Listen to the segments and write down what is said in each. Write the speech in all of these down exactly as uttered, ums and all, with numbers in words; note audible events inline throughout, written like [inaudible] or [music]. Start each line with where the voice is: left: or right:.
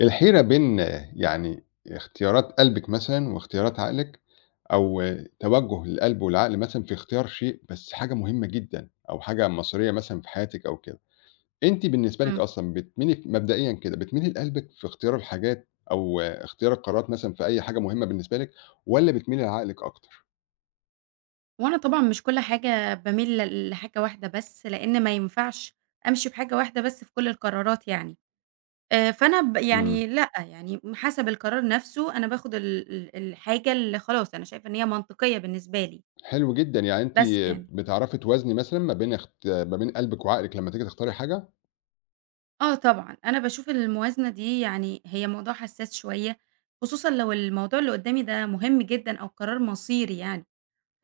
left: الحيرة بين آه، يعني اختيارات قلبِك مثلًا واختيارات عقلِك، أو آه، توجُّه القلب والعقل مثلًا في اختيار شيء، بس حاجة مهمة جدًا أو حاجة مصيرية مثلًا في حياتِك أو كده، أنتِ بالنسبة لِك
right: إمم.
left: أصلًا بتميلي مبدئيًا كده، بتميلي لقلبِك في اختيار الحاجات أو آه، اختيار القرارات مثلًا في أي حاجة مهمة بالنسبة لِك والّا بتميلي لعقلِك أكتر؟
right: هو أنا طبعًا مش كل حاجة باميل ل لحاجة واحدة بس، لإن ما ينفعش أمشي بحاجة واحدة بس في كل القرارات يعني. آآ فأنا ب
left: إمم،
right: يعني لأ، يعني حسب القرار نفسه أنا باخد ال ال الحاجة اللي خلاص أنا شايفة إن هي منطقية بالنسبة لي،
left: حلو جدًا، يعني أنتِ
right: بس يعني.
left: بتعرفي توازني مثلًا ما بين اخت ما بين قلبِك وعقلِك لمّا تيجي تختاري حاجة؟
right: آه طبعًا، أنا باشوف الموازنة دي يعني هي موضوع حساس شوية، خصوصًا لو الموضوع اللي قدّامي ده مهم جدًا أو قرار مصيري يعني.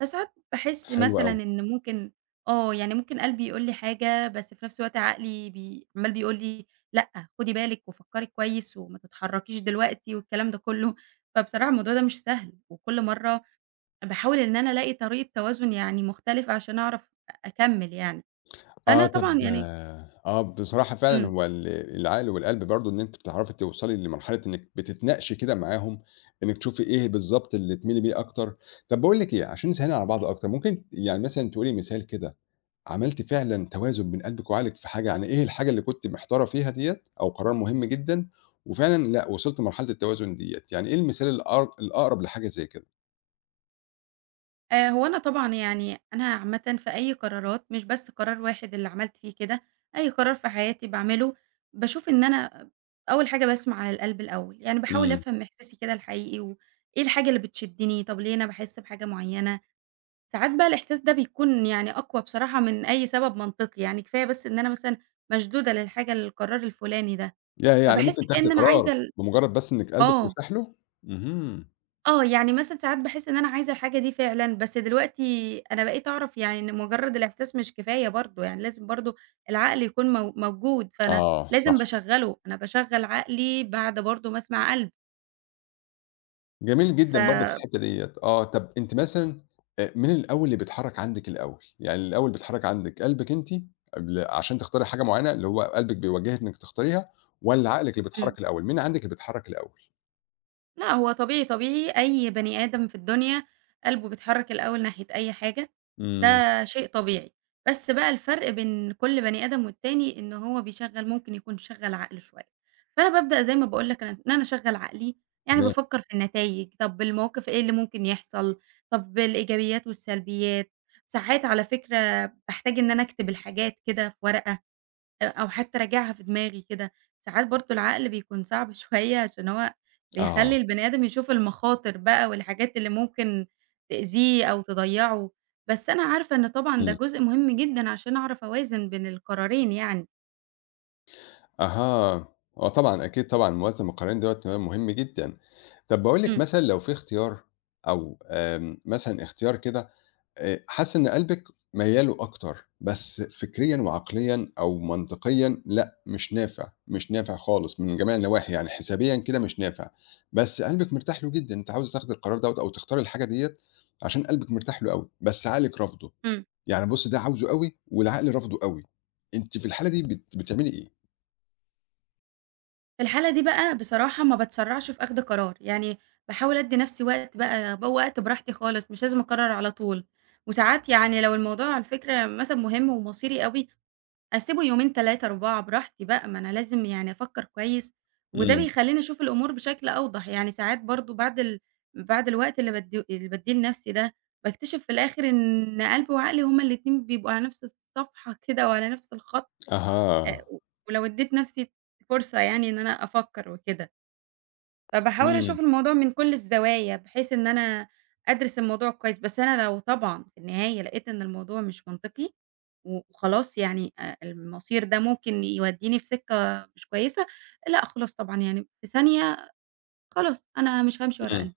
right: فساعات باحس
left: حلو
right: مثلًا
left: أوي.
right: إن ممكن آه، يعني ممكن قلبي يقول لي حاجة، بس في نفس الوقت عقلي بي عمّال بيقول لي لأ، خدي بالِك وفكّري كويس وما تتحركيش دلوقتي والكلام ده كلّه، فبصراحة الموضوع ده مش سهل، وكل مرّة باحاول إن أنا ألاقي طريقة توازن يعني مختلفة عشان أعرف أ أكمّل يعني،
left: آه،
right: فأنا
left: طب
right: طبعًا يعني.
left: آه، بصراحة فعلًا
right: إمم.
left: هو ال العقل والقلب برضه إن أنتِ بتعرفي توصلي لمرحلة إنِّك بتتناقشي كده معاهم، إنِّك تشوفي إيه بالضبط اللي تميلي بيه أكتر. طب باقول لِك إيه، عشان نسهِّلها على بعض أكتر، ممكن يعني مثلًا تقولي مثال كده عملتِ فعلًا توازن بين قلبِك وعقلِك في حاجة، يعني إيه الحاجة اللي كنتِ محتارة فيها ديّة أو قرار مهم جدًا وفعلًا لأ، وصلتِ لمرحلة التوازن ديّة، يعني إيه المثال الأق الأقرب لحاجة زي كده؟
right: آآ، هو أنا طبعًا يعني أنا عامةً في أي قرارات مش بس قرار واحد اللي عملت فيه كده، أي قرار في حياتي باعمله باشوف إن أنا أول حاجة باسمع على القلب الأول، يعني باحاول
left: إمم،
right: أفهم إحساسي كده الحقيقي وإيه الحاجة اللي بتشدني، طب ليه أنا باحس بحاجة معينة، ساعات بقى الإحساس ده بيكون يعني أقوى بصراحة من أي سبب منطقي، يعني كفاية بس إن أنا مثلًا مشدودة للحاجة للقرار الفلاني ده،
left: ياه! يعني
right: فباحس
left: ممكن تاخدي
right: كأن أنا
left: قرار
right: عايزة ال
left: بمجرد بس إنِّك قلبِك
right: آه.
left: مرتاح له؟ اهم،
right: آه، يعني مثلًا ساعات باحس إن أنا عايزة الحاجة دي فعلًا، بس دلوقتي أنا بقيت أعرف يعني إن مجرد الإحساس مش كفاية برضه، يعني لازم برضه العقل يكون مو موجود، فأنا
left: آه،
right: لازم
left: صح.
right: باشغّله، أنا باشغّل عقلي بعد برضه ما أسمع قلب.
left: جميل
right: ف
left: جدًا برضه في الحتّة ديّة، آه، طَب أنتِ مثلًا آآ، مين الأول اللي بيتحرّك عندِك الأول؟ يعني الأول بيتحرّك عندِك قلبِك أنتِ قبل عشان تختاري حاجة معيّنة، اللي هو قلبِك بيوجّهِك إنِّك تختاريها والّا عقلِك اللي
right: إمم.
left: بيتحرّك الأول، مين عندِك اللي بيتحرّك الأول؟
right: لأ، هو طبيعي، طبيعي أي بني آدم في الدنيا قلبه بيتحرك الأول ناحية أي حاجة،
left: إمم،
right: ده شيء طبيعي، بس بقى الفرق بين كل بني آدم والتاني إن هو بيشغّل ممكن يكون شغّل عقله شوية، فأنا بابدأ زي ما باقول لك أنا إن أنا أشغّل عقلي، يعني
left: تمام،
right: بافكّر في النتايج، طَب المواقف إيه اللي ممكن يحصل، طَب الإيجابيات والسلبيات، ساعات على فكرة باحتاج إن أنا أكتب الحاجات كده في ورقة أ أو حتى راجعها في دماغي كده، ساعات برضه العقل بيكون صعب [laughs] شوية عشان هو بيخلّي
left: آه،
right: البني آدم يشوف المخاطر بقى والحاجات اللي ممكن تأذيه أو تضيّعه، بس أنا عارفة إن طبعًا ده
left: إمم،
right: جزء مهم جدًا عشان أعرف أوازن بين القرارين يعني.
left: أها، آه طبعًا أكيد طبعًا موازنة المقارنين دوّة تمام مهم جدًا، طَب باقول لِك
right: إمم،
left: مثلًا لو في اختيار أو آمم، مثلًا اختيار كده آآ، حاسس إن قلبِك ميّال له أكتر، بس فكريًا وعقليًا أو منطقيًا لأ، مش نافع، مش نافع خالص من جميع النواحي، يعني حسابيًا كده مش نافع، بس قلبِك مرتاح له جدًا، أنتِ عاوزة تاخدي القرار دوّة أو تختاري الحاجة ديّة عشان قلبِك مرتاح له أوي، بس عقلِك رافضه،
right: إمم.
left: يعني بُصّي ده عاوزه أوي والعقل رافضه أوي، أنتِ في الحالة دي بت بتعملي إيه؟
right: في الحالة دي بقى بصراحة ما باتسرّعش في أخْد قرار، يعني باحاول أدّي نَفْسي وقت بقى ب وقت براحتي خالص، مش لازم أقرّر على طول، وساعات يعني لو الموضوع على فكرة مثلًا مهم ومصيري أوي أسيبه يومين تلاتة، أربعة براحتي بقى، ما أنا لازم يعني أفكّر كويس، وده
left: إمم،
right: بيخلّيني أشوف الأمور بشكل أوضح، يعني ساعات برضه بعد ال بعد الوقت اللي بادّيه اللي بادّيه لنفسي ده، باكتشف في الآخر إن قلبي وعقلي هُم الاتنين بيبقوا على نفس الصفحة كده وعلى نفس الخط. آآ،
left: أها،
right: ولو ادّيت نفسي فرصة يعني إن أنا أفكّر وكده. فباحاول أشوف
left: إمم،
right: الموضوع من كل الزوايا، بحيث إن أنا أدرس الموضوع كويس، بس أنا لو طبعًا في النهاية لقيت إن الموضوع مش منطقي، و وخلاص يعني آآ المصير ده ممكن يوديني في سكة مش كويسة، لأ خلاص طبعًا يعني في ثانية خلاص أنا مش هامشي ورا
left: إمم.
right: قلبي.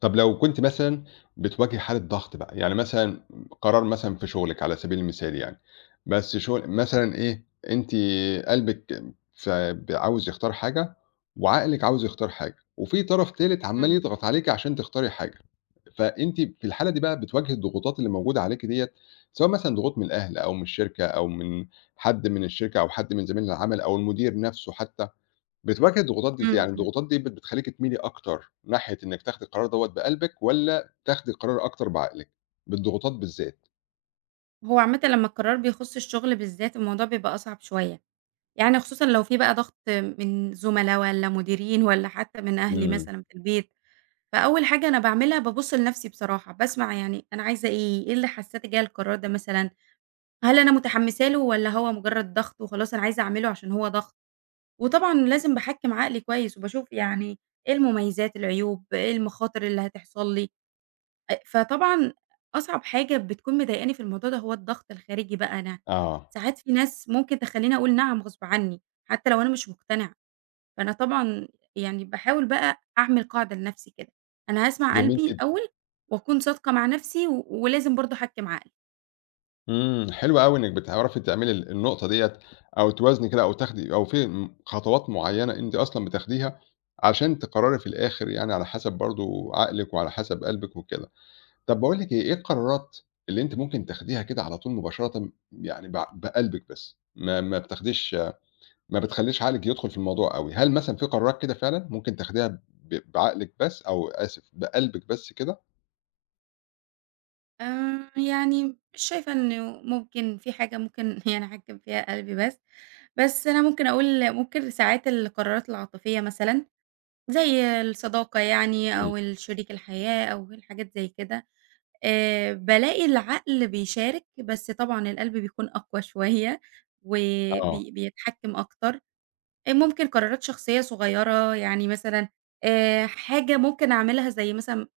left: طب لو كنتِ مثلًا بتواجهي حالة ضغط بقى، يعني مثلًا قرار مثلًا في شغلِك على سبيل المثال يعني، بس شغل مثلًا إيه، أنتِ قلبِك ف ب عاوز يختار حاجة، وعقلِك عاوز يختار حاجة، وفي طرف تالت عمّال
right: إمم،
left: يضغط عليكِ عشان تختاري حاجة، فأنتِ في الحالة دي بقى بتواجهي الضغوطات اللي موجودة عليكِ ديّة، سواء مثلًا ضغوط من الأهل أو من الشركة أو من حد من الشركة أو حد من زمايل العمل أو المدير نفسه حتى. بتواجه الضغوطات دي إزاي؟
right: إمم،
left: يعني
right: إمم.
left: الضغوطات دي بت بتخلّيكِ تميلي أكتر ناحية إنِّك تاخدي القرار دوّة بقلبِك والّا تاخدي القرار أكتر بعقلِك؟ بالضغوطات بالذات.
right: هو عامةً لمّا القرار بيخُص الشغل بالذات الموضوع بيبقى أصعب شوية، يعني خصوصًا لو في بقى ضغط من زملا والّا مديرين والّا حتى من أهلي
left: إمم.
right: مثلًا في البيت. فأول حاجة أنا باعملها بابُص لنفسي بصراحة، باسمع يعني أنا عايزة إيه، إيه اللي حسّاني جاية القرار ده مثلًا، هل أنا متحمّسة له والّا هو مجرّد ضغط وخلاص أنا عايزة أعمله عشان هو ضغط؟ وطبعًا لازم باحكّم عقلي كويس وباشوف يعني إيه المميزات، العيوب، إيه المخاطر اللي هتحصل لي. أ فطبعًا أصعب حاجة بتكون مضايقاني في الموضوع ده هو الضغط الخارجي بقى أنا،
left: آه.
right: ساعات في ناس ممكن تخلّيني أقول نعم غصب عني، حتى لو أنا مش مقتنعة. فأنا طبعًا يعني باحاول بقى أعمل قاعدة لنفسي كده، أنا هاسمع
left: جميل
right: قلبي
left: جدًا.
right: الأول وأكون صادقة مع نفسي و ولازم برضه أحكّم عقلي.
left: إمم. حلو أوي إنِّك بتعرفي تعملي ال النقطة ديّة أو توازني كده أو تاخدي أو في م خطوات معيّنة أنتِ أصلًا بتاخديها عشان تقرري في الآخر يعني على حسب برضه عقلِك وعلى حسب قلبِك وكده. طب باقول لِك إيه، إيه القرارات اللي أنتِ ممكن تاخديها كده على طول مباشرةً يعني بع بقلبِك بس، ما ما بتاخديش ما بتخلّيش عقلِك يدخل في الموضوع أوي، هل مثلًا في قرارات كده فعلًا ممكن تاخديها ب بعقلِك بس أو آسف بقلبِك بس كده؟
right: آآ يعني مش شايفة إنه ممكن في حاجة ممكن [laughs] يعني أحكّم فيها قلبي بس، بس أنا ممكن أقول ممكن ساعات القرارات العاطفية مثلًا زي الصداقة يعني
left: إمم.
right: أو ال شريك الحياة أو الحاجات زي كده. آآ بالاقي العقل بيشارك بس طبعًا القلب بيكون أقوى شوية
left: آه،
right: وبي بيتحكّم أكتر. آآ ممكن قرارات شخصية صغيرة، يعني مثلًا آآ حاجة ممكن أعملها زي مثلًا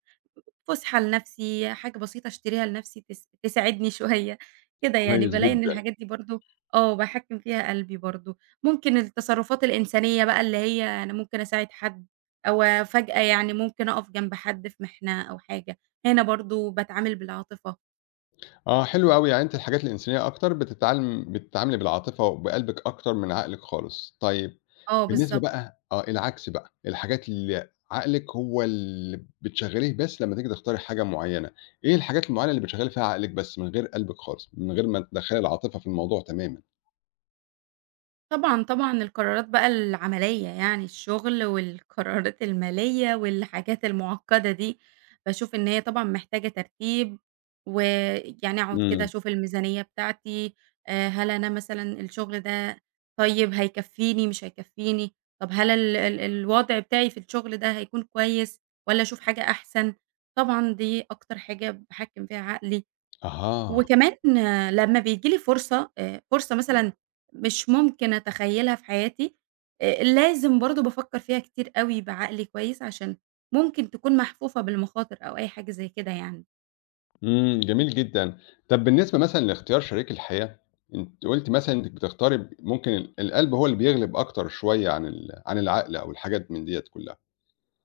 right: فسحة لنفسي، حاجة بسيطة أشتريها لنفسي تس تساعدني [laughs] شوية، كده يعني
left: كويس
right: بالاقي إن
left: جدًا،
right: الحاجات دي برضه، آه، باحكّم فيها قلبي برضه. ممكن التصرفات الإنسانية بقى اللي هي أنا ممكن أساعد حد أو فجأة يعني ممكن أقف جنب حد في محنة أو حاجة، هنا برضه باتعامل بالعاطفة.
left: آه حلو أوي، يعني أنتِ الحاجات الإنسانية أكتر بتتعلم بتتعاملي بالعاطفة وبقلبِك أكتر من عقلِك خالص، طيب
right: آه،
left: بالنسبة
right: بالضبط.
left: بقى آه العكس بقى، الحاجات اللي عقلِك هو اللي بتشغّليه بس لمّا تيجي تختاري حاجة معيّنة، إيه الحاجات المعيّنة اللي بتشغّلي فيها عقلِك بس من غير قلبِك خالص، من غير ما تدخّلي العاطفة في الموضوع تمامًا؟
right: طبعًا، طبعًا القرارات بقى العملية يعني الشغل والقرارات المالية والحاجات المُعقّدة دي، باشوف إن هي طبعًا محتاجة ترتيب، ويعني أقعد كده
left: إمم،
right: أشوف الميزانية بتاعتي. آآ هل أنا مثلًا الشغل ده طيب هيكفّيني مش هيكفّيني، طب هل ال ال الوضع بتاعي في الشغل ده هيكون كويس والّا أشوف حاجة أحسن، طبعًا دي أكتر حاجة باحكّم فيها عقلي،
left: أها.
right: وكمان لمّا بييجي لي فرصة آآ، فرصة مثلًا مش ممكن أتخيّلها في حياتي. آآ، لازم برضه بافكّر فيها كتير أوي بعقل كويس عشان ممكن تكون محفوفة بالمخاطر أو أي حاجة زي كده يعني.
left: إمم، جميل جدًا. طب بالنسبة مثلًا لاختيار شريك الحياة، أنتِ قُلتِ مثلًا أنتِك بتختاري ب ممكن ال القلب هو اللي بيغلب أكتر شوية عن ال عن العقل أو الحاجات من ديّة كلّها.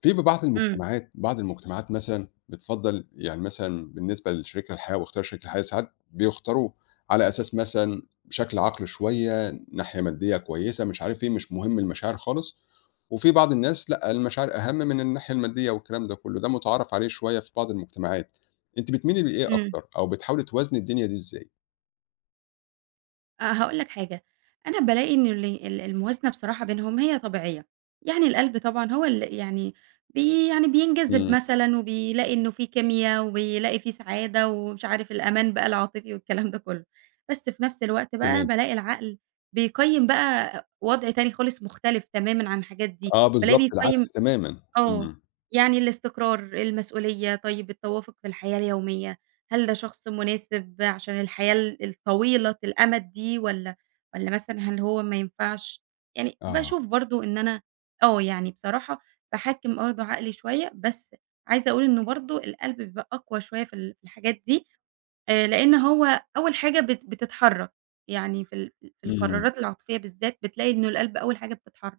left: في ببعض
right: إمم.
left: المجتمعات بعض المجتمعات مثلًا بتفضّل يعني مثلًا بالنسبة لشريك الحياة واختيار شريك الحياة ساعات بيختاروه على أساس مثلًا بشكل عقلي شوية، ناحية مادية كويسة، مش عارف إيه، مش مهم المشاعر خالص. وفي بعض الناس لأ، المشاعر أهم من الناحية المادية والكلام ده كله، ده متعارف عليه شوية في بعض المجتمعات، أنتِ بتميلي لإيه
right: إمم.
left: أكتر، أو بتحاولي توازني الدنيا دي إزاي؟
right: أ هاقول لك حاجة، أنا بالاقي إن ال ال الموازنة بصراحة بينهم هي طبيعية، يعني القلب طبعًا هو ال يعني بي يعني بينجذب
left: إمم،
right: مثلًا وبيلاقي إنه في كيميا وبيلاقي في سعادة ومش عارف الأمان بقى العاطفي والكلام ده كله، بس في نفس الوقت بقى
left: تمام،
right: بالاقي العقل بيقيّم بقى وضع تاني خالص مختلف تمامًا عن الحاجات دي،
left: آه
right: بالاقيه
left: بالضبط،
right: بيقيّم،
left: العكس تمامًا،
right: آه،
left: إمم،
right: يعني الاستقرار، المسؤولية، طيب التوافق في الحياة اليومية، هل ده شخص مناسب عشان الحياة ال الطويلة الأمد دي والّا والّا مثلًا هل هو ما ينفعش؟ يعني
left: آه،
right: باشوف برضه إن أنا، آه، يعني بصراحة باحكّم برضه عقلي شوية، بس عايزة أقول إنه برضه القلب بيبقى أقوى شوية في ال في الحاجات دي. آآ، لإن هو أول حاجة بت بتتحرك، يعني في ال في
left: إمم.
right: القرارات العاطفية بالذات بتلاقي إنه القلب أول حاجة بتتحرك.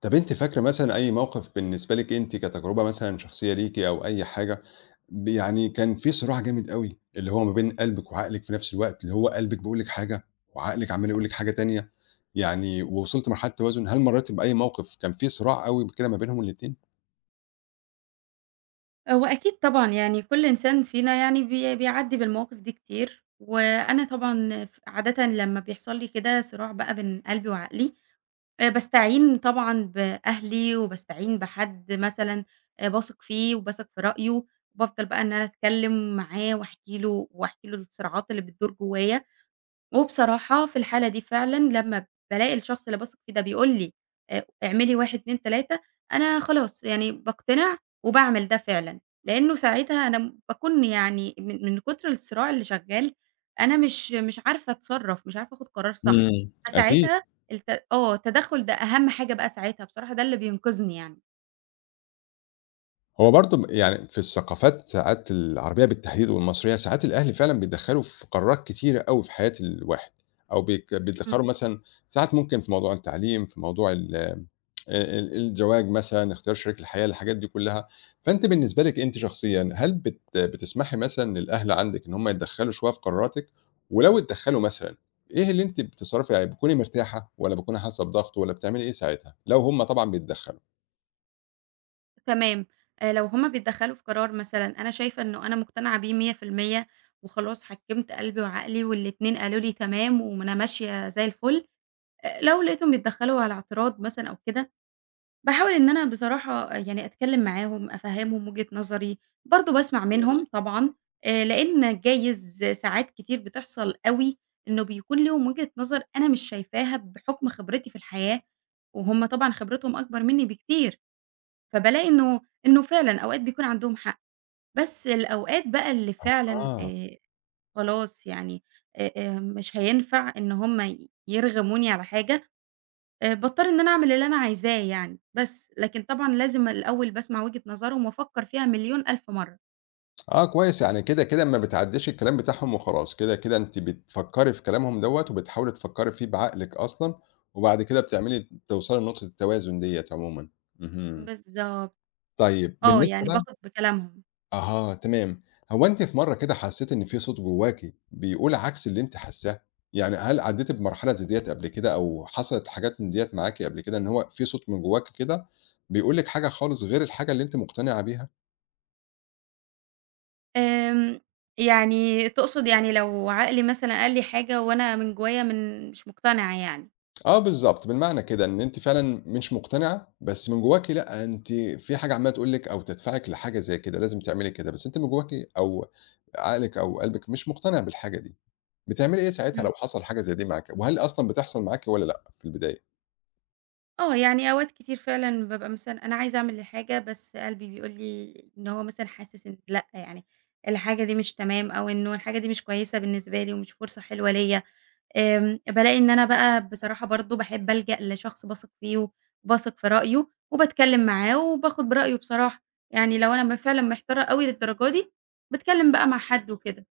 left: طب أنتِ فاكرة مثلًا أي موقف بالنسبة لِك أنتِ كتجربة مثلًا شخصية ليكِ أو أي حاجة ب يعني كان في صراع جامد أوي، اللي هو ما بين قلبِك وعقلِك في نفس الوقت، اللي هو قلبِك بيقول لِك حاجة وعقلِك عمّال يقول لِك حاجة تانية، يعني ووصلتِ لمرحلة توازن، هل مرّيتِ بأي موقف كان في صراع أوي كده ما بينهم الاتنين؟
right: هو أكيد طبعًا، يعني كل إنسان فينا يعني بي بيعدّي بالمواقف دي كتير، وأنا طبعًا ف عادةً لمّا بيحصل لي كده صراع بقى بين قلبي وعقلي، آآ باستعين طبعًا بأهلي وباستعين بحد مثلًا آآ باثق فيه وباثق في رأيه، وبافضل بقى إن أنا أتكلّم معاه واحكي له واحكي له الصراعات اللي بتدور جوايا، وبصراحة في الحالة دي فعلًا لمّا بالاقي الشخص اللي باثق فيه ده بيقول لي، آآ اعملي واحد، اتنين، تلاتة، أنا خلاص يعني باقتنع وباعمل ده فعلًا، لإنه ساعتها أنا م باكون يعني من من كتر الصراع اللي شغال أنا مش مش عارفة أتصرّف، مش عارفة آخُد قرار صح،
left: إمم. أكيد،
right: فساعتها الت آه، التدخُّل ده أهم حاجة بقى ساعتها بصراحة ده اللي بينقذني يعني.
left: هو برضه ب يعني في الثقافات ساعات العربية بالتحديد والمصرية، ساعات الأهل فعلًا بيتدخّلوا في قرارات كتيرة أوي في حياة الواحد، أو بيك
right: إمم.
left: بيتدخّلوا مثلًا ساعات ممكن في موضوع التعليم، في موضوع ال آآ ال الزواج مثلًا، اختيار شريك الحياة، الحاجات دي كلّها، فأنتِ بالنسبة لِك أنتِ شخصيًا، هل بت بتسمحي مثلًا للأهل عندِك إن هُم يتدخّلوا شوية في قراراتِك؟ ولو اتدخّلوا مثلًا، إيه اللي أنتِ بتتصرّفي يعني بتكوني مرتاحة والّا بتكوني حاسّة بضغط والّا بتعملي إيه ساعتها؟ لو هُم طبعًا بيتدخّلوا.
right: تمام. آآ لو هُم بيتدخّلوا في قرار مثلًا أنا شايفة إنه أنا مقتنعة بيه مية في المية وخلاص حكّمت قلبي وعقلي والاتنين قالوا لي تمام وأنا ماشية زي الفُل. آآ لو لقيتهم بيتدخّلوا على اعتراض مثلًا أو كده، باحاول إن أنا بصراحة، آه، يعني أتكلّم معاهم، أفهّمهم وجهة نظري، برضه باسمع
left: إمم.
right: منهم طبعًا. آآ لإن جايز ساعات كتير بتحصل أوي إنه بيكون ليهم وجهة نظر أنا مش شايفاها بحُكم خبرتي في الحياة، وهُم طبعًا خبرتهم أكبر منّي بكتير. فبالاقي إنه إنه فعلًا أوقات بيكون عندهم حق، بس الأوقات بقى اللي فعلًا
left: أها،
right: آآ خلاص يعني، آآ آآ مش هينفع إن هم ي يرغموني على حاجة. آآ باضطر إن أنا أعمل اللي أنا عايزاه يعني، بس لكن طبعًا لازم الأول باسمع وجهة نظرهم وأفكّر فيها مليون ألف مرّة.
left: آه كويس، يعني كده، كده ما بتعدّيش الكلام بتاعهم وخلاص، كده، كده أنتِ بتفكّري في كلامهم دوّة وبتحاولي تفكّري فيه بعقلِك أصلًا، وبعد كده بتعملي توصلي لنقطة التوازن ديّة عمومًا. اهم.
right: بالضبط.
left: طيب
right: آه،
left: بالنسبة
right: يعني
left: بقى
right: باخد بكلامهم.
left: أها تمام هو أنتِ في مرّة كده حسّيتِ إن في صوت جواكِ بيقول عكس اللي أنتِ حاسّاه؟ يعني هل عدّيتِ بمرحلة زي ديّة قبل كده أو حصلت حاجات من ديّة معاكِ قبل كده إن هو في صوت من جواكِ كده بيقول لِك حاجة خالص غير الحاجة اللي أنتِ مقتنعة بيها؟
right: آمم، يعني تقصد يعني لو عقلي مثلًا قال لي حاجة وأنا من جوايا من مش مقتنعة يعني.
left: آه بالضبط، بالمعنى كده إن أنتِ فعلًا مش مقتنعة، بس من جواكِ لأ، أنتِ في حاجة عمّالة تقول لِك أو تدفعِك لحاجة زي كده، لازم تعملي كده، بس أنتِ من جواكِ أو عقلِك أو قلبِك مش مقتنع بالحاجة دي. بتعملي إيه ساعتها لو حصل حاجة زي دي معاكِ؟ وهل أصلًا بتحصل معاكِ والّا لأ في البداية؟
right: آه، يعني أوقات كتير فعلًا بابقى مثلًا أنا عايزة أعمل الحاجة، بس قلبي بيقول لي إن هو مثلًا حاسس إن لأ، يعني الحاجة دي مش تمام أو إنه الحاجة دي مش كويسة بالنسبة لي ومش فرصة حلوة ليّا. آمم، بالاقي إن أنا بقى بصراحة برضه باحب ألجأ لشخص باثق فيه وباثق في رأيه وباتكلم معاه وباخد برأيه بصراحة. يعني لو أنا م فعلًا محتارة أوي للدرجة دي، باتكلم بقى مع حد وكده.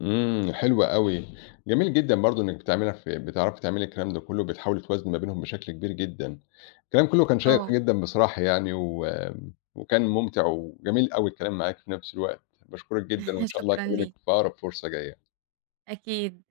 left: إمم، حلو أوي، جميل جدًا برضه إنِّك بتعمليها في بتعرفي تعملي الكلام ده كلّه، وبتحاولي توازني ما بينهم بشكل كبير جدًا. الكلام كلّه كان شيّق
right: آه،
left: جدًا بصراحة يعني، وآمم، وكان ممتع وجميل أوي الكلام معاكِ في نفس الوقت، باشكرِك جدًا،
right: [laughs]
left: وإن شاء الله
right: شكرًا
left: أكلمِك
right: ليك.
left: في أقرب فرصة جاية.
right: أكيد.